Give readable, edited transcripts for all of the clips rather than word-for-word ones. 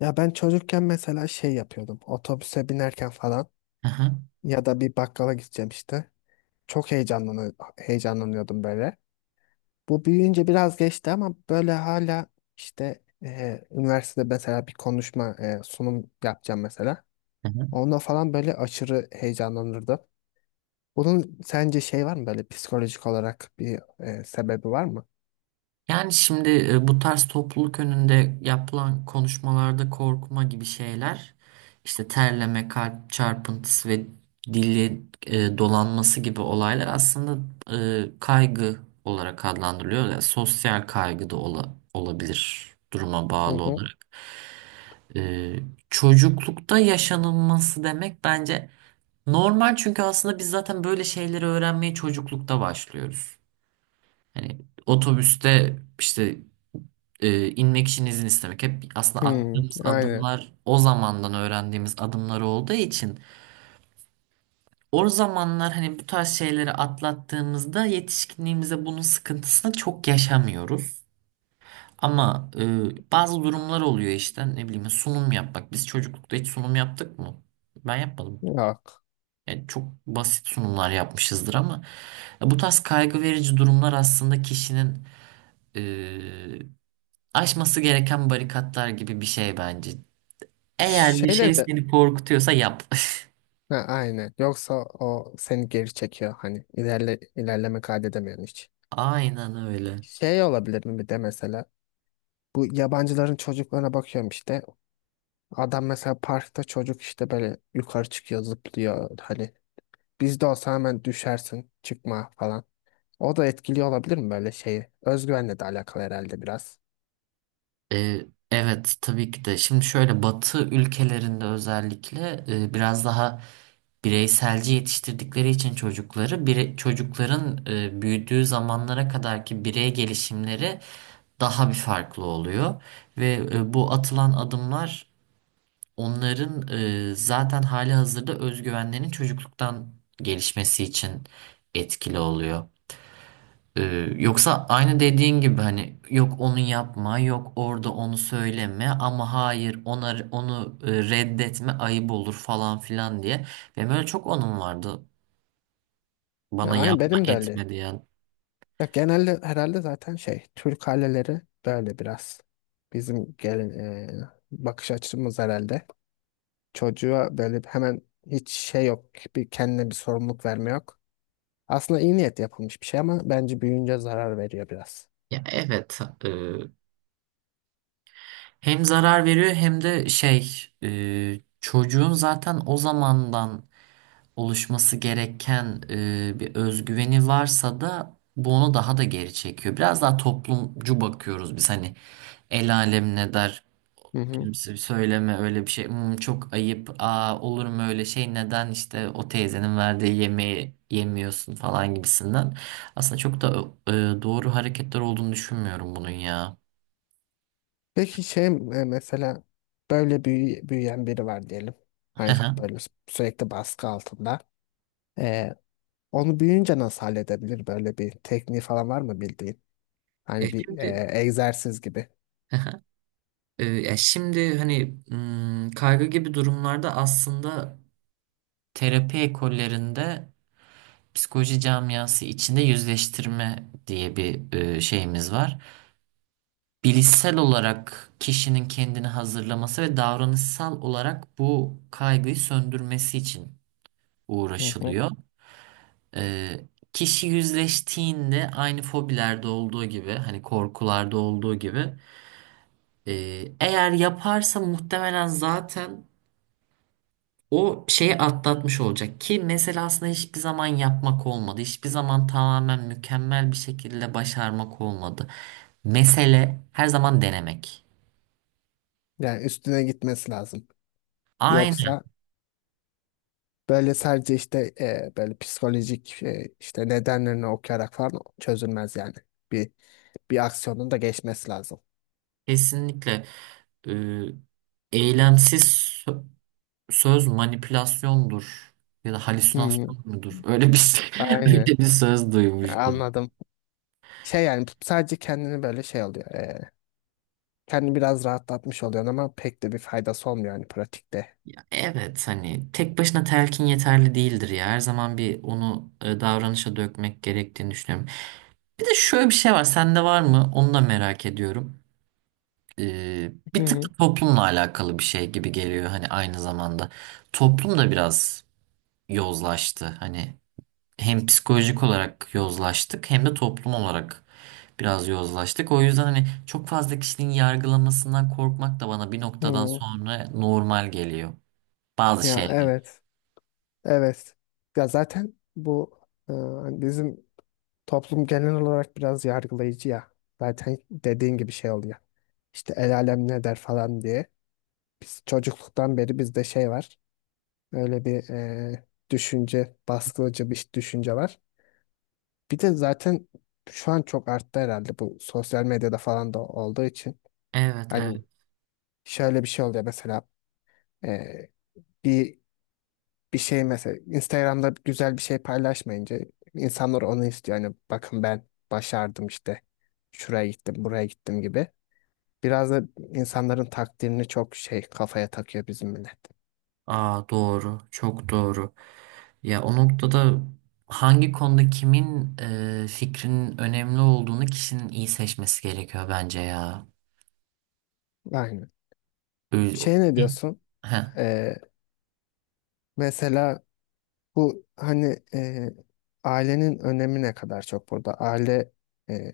Ya ben çocukken mesela şey yapıyordum. Otobüse binerken falan Hı hı, ya da bir bakkala gideceğim işte. Çok heyecanlanıyordum böyle. Bu büyüyünce biraz geçti ama böyle hala işte üniversitede mesela bir konuşma sunum yapacağım mesela. hı hı. Onda falan böyle aşırı heyecanlanırdım. Bunun sence şey var mı böyle psikolojik olarak bir sebebi var mı? Yani şimdi bu tarz topluluk önünde yapılan konuşmalarda korkma gibi şeyler, işte terleme, kalp çarpıntısı ve dili dolanması gibi olaylar aslında kaygı olarak adlandırılıyor. Yani sosyal kaygı da olabilir duruma Hı bağlı hı. olarak. E, Çocuklukta yaşanılması demek bence normal çünkü aslında biz zaten böyle şeyleri öğrenmeye çocuklukta başlıyoruz. Hani otobüste işte inmek için izin istemek hep aslında Hmm, attığımız aynen. adımlar o zamandan öğrendiğimiz adımlar olduğu için o zamanlar hani bu tarz şeyleri atlattığımızda yetişkinliğimize bunun sıkıntısını çok yaşamıyoruz. Ama bazı durumlar oluyor işte ne bileyim sunum yapmak. Biz çocuklukta hiç sunum yaptık mı? Ben yapmadım. Yok. Yani çok basit sunumlar yapmışızdır ama bu tarz kaygı verici durumlar aslında kişinin e, aşması gereken barikatlar gibi bir şey bence. Eğer bir Şeyle şey de seni korkutuyorsa yap. ha, aynen. Yoksa o seni geri çekiyor hani ilerleme kaydedemiyorsun hiç. Aynen öyle. Şey olabilir mi bir de mesela bu yabancıların çocuklarına bakıyorum işte adam mesela parkta çocuk işte böyle yukarı çıkıyor zıplıyor hani bizde olsa hemen düşersin çıkma falan. O da etkili olabilir mi böyle şeyi? Özgüvenle de alakalı herhalde biraz. Evet tabii ki de. Şimdi şöyle Batı ülkelerinde özellikle biraz daha bireyselci yetiştirdikleri için çocukları çocukların büyüdüğü zamanlara kadarki birey gelişimleri daha bir farklı oluyor ve bu atılan adımlar onların zaten hali hazırda özgüvenlerinin çocukluktan gelişmesi için etkili oluyor. E, Yoksa aynı dediğin gibi hani yok onu yapma, yok orada onu söyleme ama hayır ona, onu reddetme ayıp olur falan filan diye. Benim öyle çok onun vardı Ya, bana aynen yapma benim de öyle. etme diyen. Ya, genelde herhalde zaten şey Türk aileleri böyle biraz bizim gelin e, bakış açımız herhalde. Çocuğa böyle hemen hiç şey yok bir kendine bir sorumluluk verme yok. Aslında iyi niyet yapılmış bir şey ama bence büyüyünce zarar veriyor biraz. Ya evet, e, hem zarar veriyor hem de şey, çocuğun zaten o zamandan oluşması gereken bir özgüveni varsa da bu onu daha da geri çekiyor. Biraz daha toplumcu bakıyoruz biz, hani el alem ne der, Hı hı. kimse söyleme öyle bir şey. "Hmm, çok ayıp, aa olur mu öyle şey, neden işte o teyzenin verdiği yemeği yemiyorsun" falan gibisinden. Aslında çok da doğru hareketler olduğunu düşünmüyorum bunun ya. Peki şey mesela böyle büyüyen biri var diyelim. Hani böyle sürekli baskı altında. E, Onu büyüyünce nasıl halledebilir? Böyle bir tekniği falan var mı bildiğin? Ya Hani bir şimdi, egzersiz gibi. Ya şimdi hani kaygı gibi durumlarda aslında terapi ekollerinde psikoloji camiası içinde yüzleştirme diye bir şeyimiz var. Bilişsel olarak kişinin kendini hazırlaması ve davranışsal olarak bu kaygıyı söndürmesi için Hı hı. uğraşılıyor. E, Kişi yüzleştiğinde aynı fobilerde olduğu gibi, hani korkularda olduğu gibi, e, eğer yaparsa muhtemelen zaten o şeyi atlatmış olacak. Ki mesela aslında hiçbir zaman yapmak olmadı. Hiçbir zaman tamamen mükemmel bir şekilde başarmak olmadı. Mesele her zaman denemek. Yani üstüne gitmesi lazım. Aynen, Yoksa böyle sadece işte böyle psikolojik işte nedenlerini okuyarak falan çözülmez yani. Bir Bir aksiyonun da geçmesi lazım. kesinlikle. e, Eylemsiz sö- söz manipülasyondur ya da Hmm, halüsinasyon mudur? Öyle bir şey- öyle aynen. bir söz duymuştum. Anladım. Şey yani sadece kendini böyle şey oluyor. Kendini biraz rahatlatmış oluyorsun ama pek de bir faydası olmuyor yani pratikte. Ya evet, hani tek başına telkin yeterli değildir ya. Her zaman bir onu davranışa dökmek gerektiğini düşünüyorum. Bir de şöyle bir şey var. Sende var mı? Onu da merak ediyorum. Hı Bir tık hı. da toplumla alakalı bir şey gibi geliyor. Hani aynı zamanda. Toplum da biraz yozlaştı. Hani hem psikolojik olarak yozlaştık hem de toplum olarak biraz yozlaştık. O yüzden hani çok fazla kişinin yargılamasından korkmak da bana bir noktadan Hı. sonra normal geliyor. Bazı Ya şeyler. evet. Evet. Ya zaten bu e, bizim toplum genel olarak biraz yargılayıcı ya. Zaten dediğin gibi şey oluyor. İşte el alem ne der falan diye. Biz çocukluktan beri bizde şey var. Öyle bir düşünce, baskıcı bir düşünce var. Bir de zaten şu an çok arttı herhalde bu sosyal medyada falan da olduğu için. Evet, Hani evet. şöyle bir şey oluyor mesela e, bir bir şey mesela Instagram'da güzel bir şey paylaşmayınca insanlar onu istiyor. Hani bakın ben başardım işte. Şuraya gittim, buraya gittim gibi. Biraz da insanların takdirini çok şey kafaya takıyor bizim millet. Aa doğru, çok doğru. Ya o noktada hangi konuda kimin fikrinin önemli olduğunu kişinin iyi seçmesi gerekiyor bence ya. Aynen. Ö- Şey ne diyorsun? Heh. Ee, mesela bu hani ailenin önemi ne kadar çok burada? Aile e,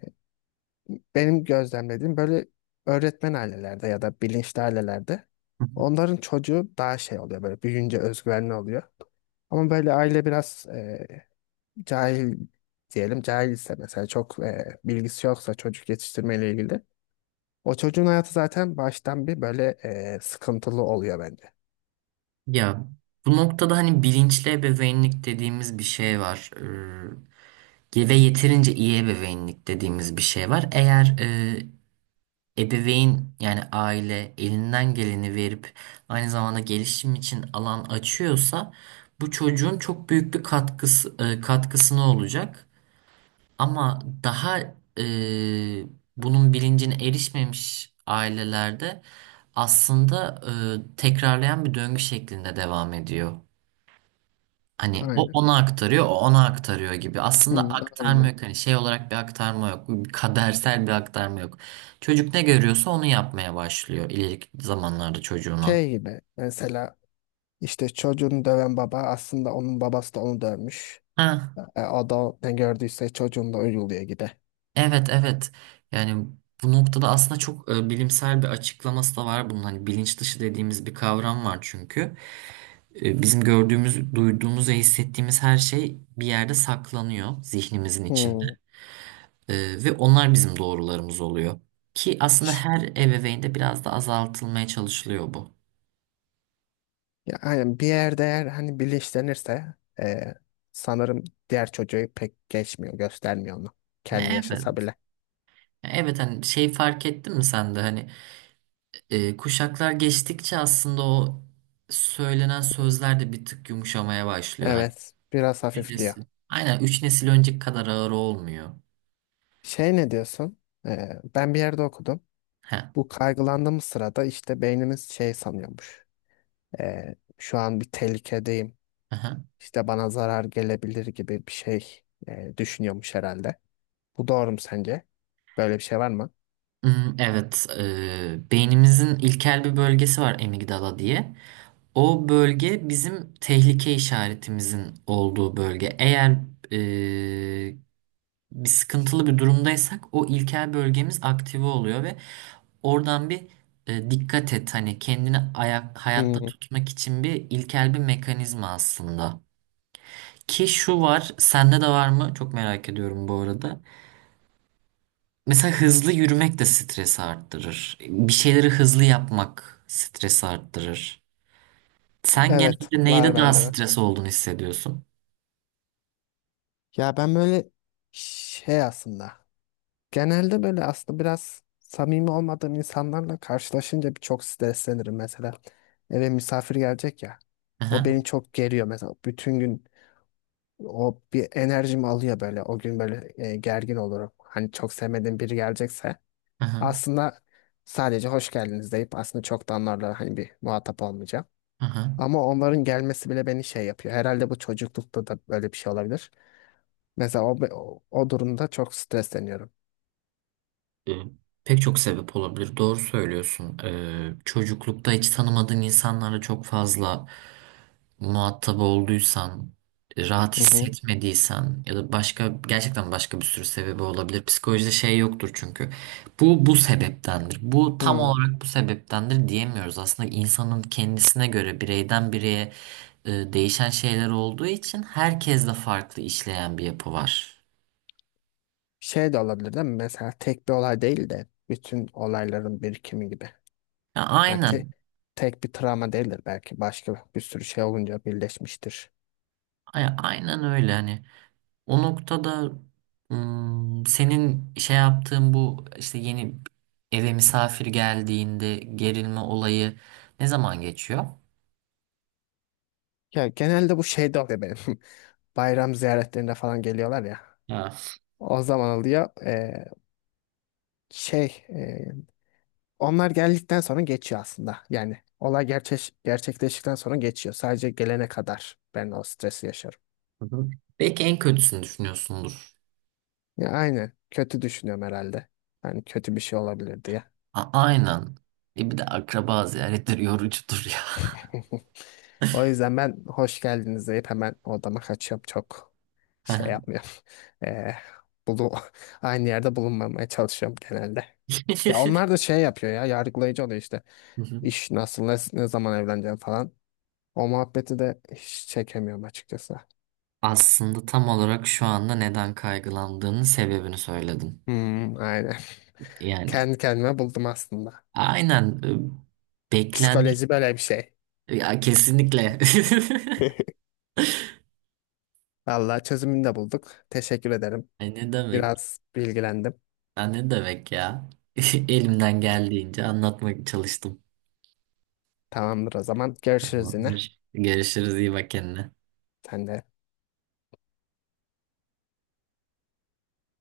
benim gözlemlediğim böyle öğretmen ailelerde ya da bilinçli ailelerde onların çocuğu daha şey oluyor böyle büyüyünce özgüvenli oluyor. Ama böyle aile biraz cahil diyelim cahil ise mesela çok bilgisi yoksa çocuk yetiştirmeyle ilgili o çocuğun hayatı zaten baştan bir böyle sıkıntılı oluyor bence. Ya bu noktada hani bilinçli ebeveynlik dediğimiz bir şey var. Ve yeterince iyi ebeveynlik dediğimiz bir şey var. Eğer ebeveyn yani aile elinden geleni verip aynı zamanda gelişim için alan açıyorsa bu çocuğun çok büyük bir katkısı, katkısına olacak. Ama daha e, bunun bilincine erişmemiş ailelerde aslında tekrarlayan bir döngü şeklinde devam ediyor. Hani o Aynen. ona aktarıyor, o ona aktarıyor gibi. Hı, Aslında aktarma aynen. yok. Hani şey olarak bir aktarma yok. Kadersel bir aktarma yok. Çocuk ne görüyorsa onu yapmaya başlıyor ileriki zamanlarda çocuğuna. Şey gibi mesela işte çocuğunu döven baba aslında onun babası da onu dövmüş. Ha, E, adam ne gördüyse çocuğun da uyguluyor gide. evet evet. Yani bu noktada aslında çok bilimsel bir açıklaması da var bunun. Hani bilinç dışı dediğimiz bir kavram var çünkü. Bizim gördüğümüz, duyduğumuz ve hissettiğimiz her şey bir yerde saklanıyor zihnimizin içinde. Hmm. Ve onlar bizim doğrularımız oluyor. Ki aslında her ebeveynde biraz da azaltılmaya çalışılıyor bu. Ya, aynen bir yerde eğer hani bilinçlenirse sanırım diğer çocuğu pek geçmiyor, göstermiyor onu. Kendi yaşasa Evet. bile. Evet, hani şey, fark ettin mi sen de hani kuşaklar geçtikçe aslında o söylenen sözler de bir tık yumuşamaya başlıyor. Hani Evet, biraz üç hafifliyor. nesil. Aynen, üç nesil önceki kadar ağır olmuyor. Şey ne diyorsun? E, ben bir yerde okudum. Heh. Bu kaygılandığımız sırada işte beynimiz şey sanıyormuş. Şu an bir tehlikedeyim. Aha. İşte bana zarar gelebilir gibi bir şey düşünüyormuş herhalde. Bu doğru mu sence? Böyle bir şey var mı? Hmm. Evet, beynimizin ilkel bir bölgesi var amigdala diye. O bölge bizim tehlike işaretimizin olduğu bölge. Eğer e, bir sıkıntılı bir durumdaysak o ilkel bölgemiz aktive oluyor ve oradan bir, dikkat et hani kendini ayak, hayatta Hmm, tutmak için, bir ilkel bir mekanizma aslında. Ki şu var, sende de var mı? Çok merak ediyorum bu arada. Mesela hızlı yürümek de stresi arttırır. Bir şeyleri hızlı yapmak stresi arttırır. Sen evet genelde neyde var daha bende de. stres olduğunu hissediyorsun? Ya ben böyle şey aslında genelde böyle aslında biraz samimi olmadığım insanlarla karşılaşınca bir çok streslenirim mesela. Eve misafir gelecek ya. O Aha, beni çok geriyor mesela. Bütün gün o bir enerjimi alıyor böyle. O gün böyle gergin olurum. Hani çok sevmediğim biri gelecekse aha, aslında sadece hoş geldiniz deyip aslında çok da onlarla hani bir muhatap olmayacağım. aha. Ama onların gelmesi bile beni şey yapıyor. Herhalde bu çocuklukta da böyle bir şey olabilir. Mesela o durumda çok stresleniyorum. Ee, Pek çok sebep olabilir. Doğru söylüyorsun. Çocuklukta hiç tanımadığın insanlarla çok fazla muhatap olduysan, rahat Hı hı. hissetmediysen ya da başka, gerçekten başka bir sürü sebebi olabilir. Psikolojide şey yoktur çünkü. Bu bu sebeptendir. Bu tam Hı. olarak bu sebeptendir diyemiyoruz. Aslında insanın kendisine göre bireyden bireye değişen şeyler olduğu için herkesle farklı işleyen bir yapı var. Şey de olabilir değil mi? Mesela tek bir olay değil de bütün olayların birikimi gibi. Ya, Yani aynen. tek bir travma değildir belki. Başka bir sürü şey olunca birleşmiştir. Aynen öyle. Hani o noktada, senin şey yaptığın, bu işte yeni eve misafir geldiğinde gerilme olayı ne zaman geçiyor? Ya genelde bu şey de oluyor benim. Bayram ziyaretlerinde falan geliyorlar ya. Ha. O zaman oluyor. Şey onlar geldikten sonra geçiyor aslında. Yani olay gerçekleştikten sonra geçiyor. Sadece gelene kadar ben o stresi yaşarım. Hı hı. Belki en kötüsünü düşünüyorsundur. Ya aynen. Kötü düşünüyorum herhalde. Hani kötü bir şey olabilir diye. Aynen. E bir de akraba ziyaretleri yorucudur ya. O yüzden ben hoş geldiniz deyip hemen odama kaçıyorum. Çok şey yapmıyorum. Eee bulu aynı yerde bulunmamaya çalışıyorum genelde. Ya onlar da şey yapıyor ya yargılayıcı oluyor işte. Hı hı. İş nasıl ne zaman evleneceğim falan. O muhabbeti de hiç çekemiyorum açıkçası. Aslında tam olarak şu anda neden kaygılandığının sebebini söyledin. Hmm, aynen. Yani Kendi kendime buldum aslında. aynen, beklent, Psikoloji böyle bir şey. ya kesinlikle. Vallahi çözümünü de bulduk. Teşekkür ederim. Ay ne demek? Biraz bilgilendim. Ya ne demek ya? Elimden geldiğince anlatmak çalıştım. Tamamdır o zaman. Görüşürüz yine. Tamamdır. Görüşürüz. İyi bak kendine. Sen de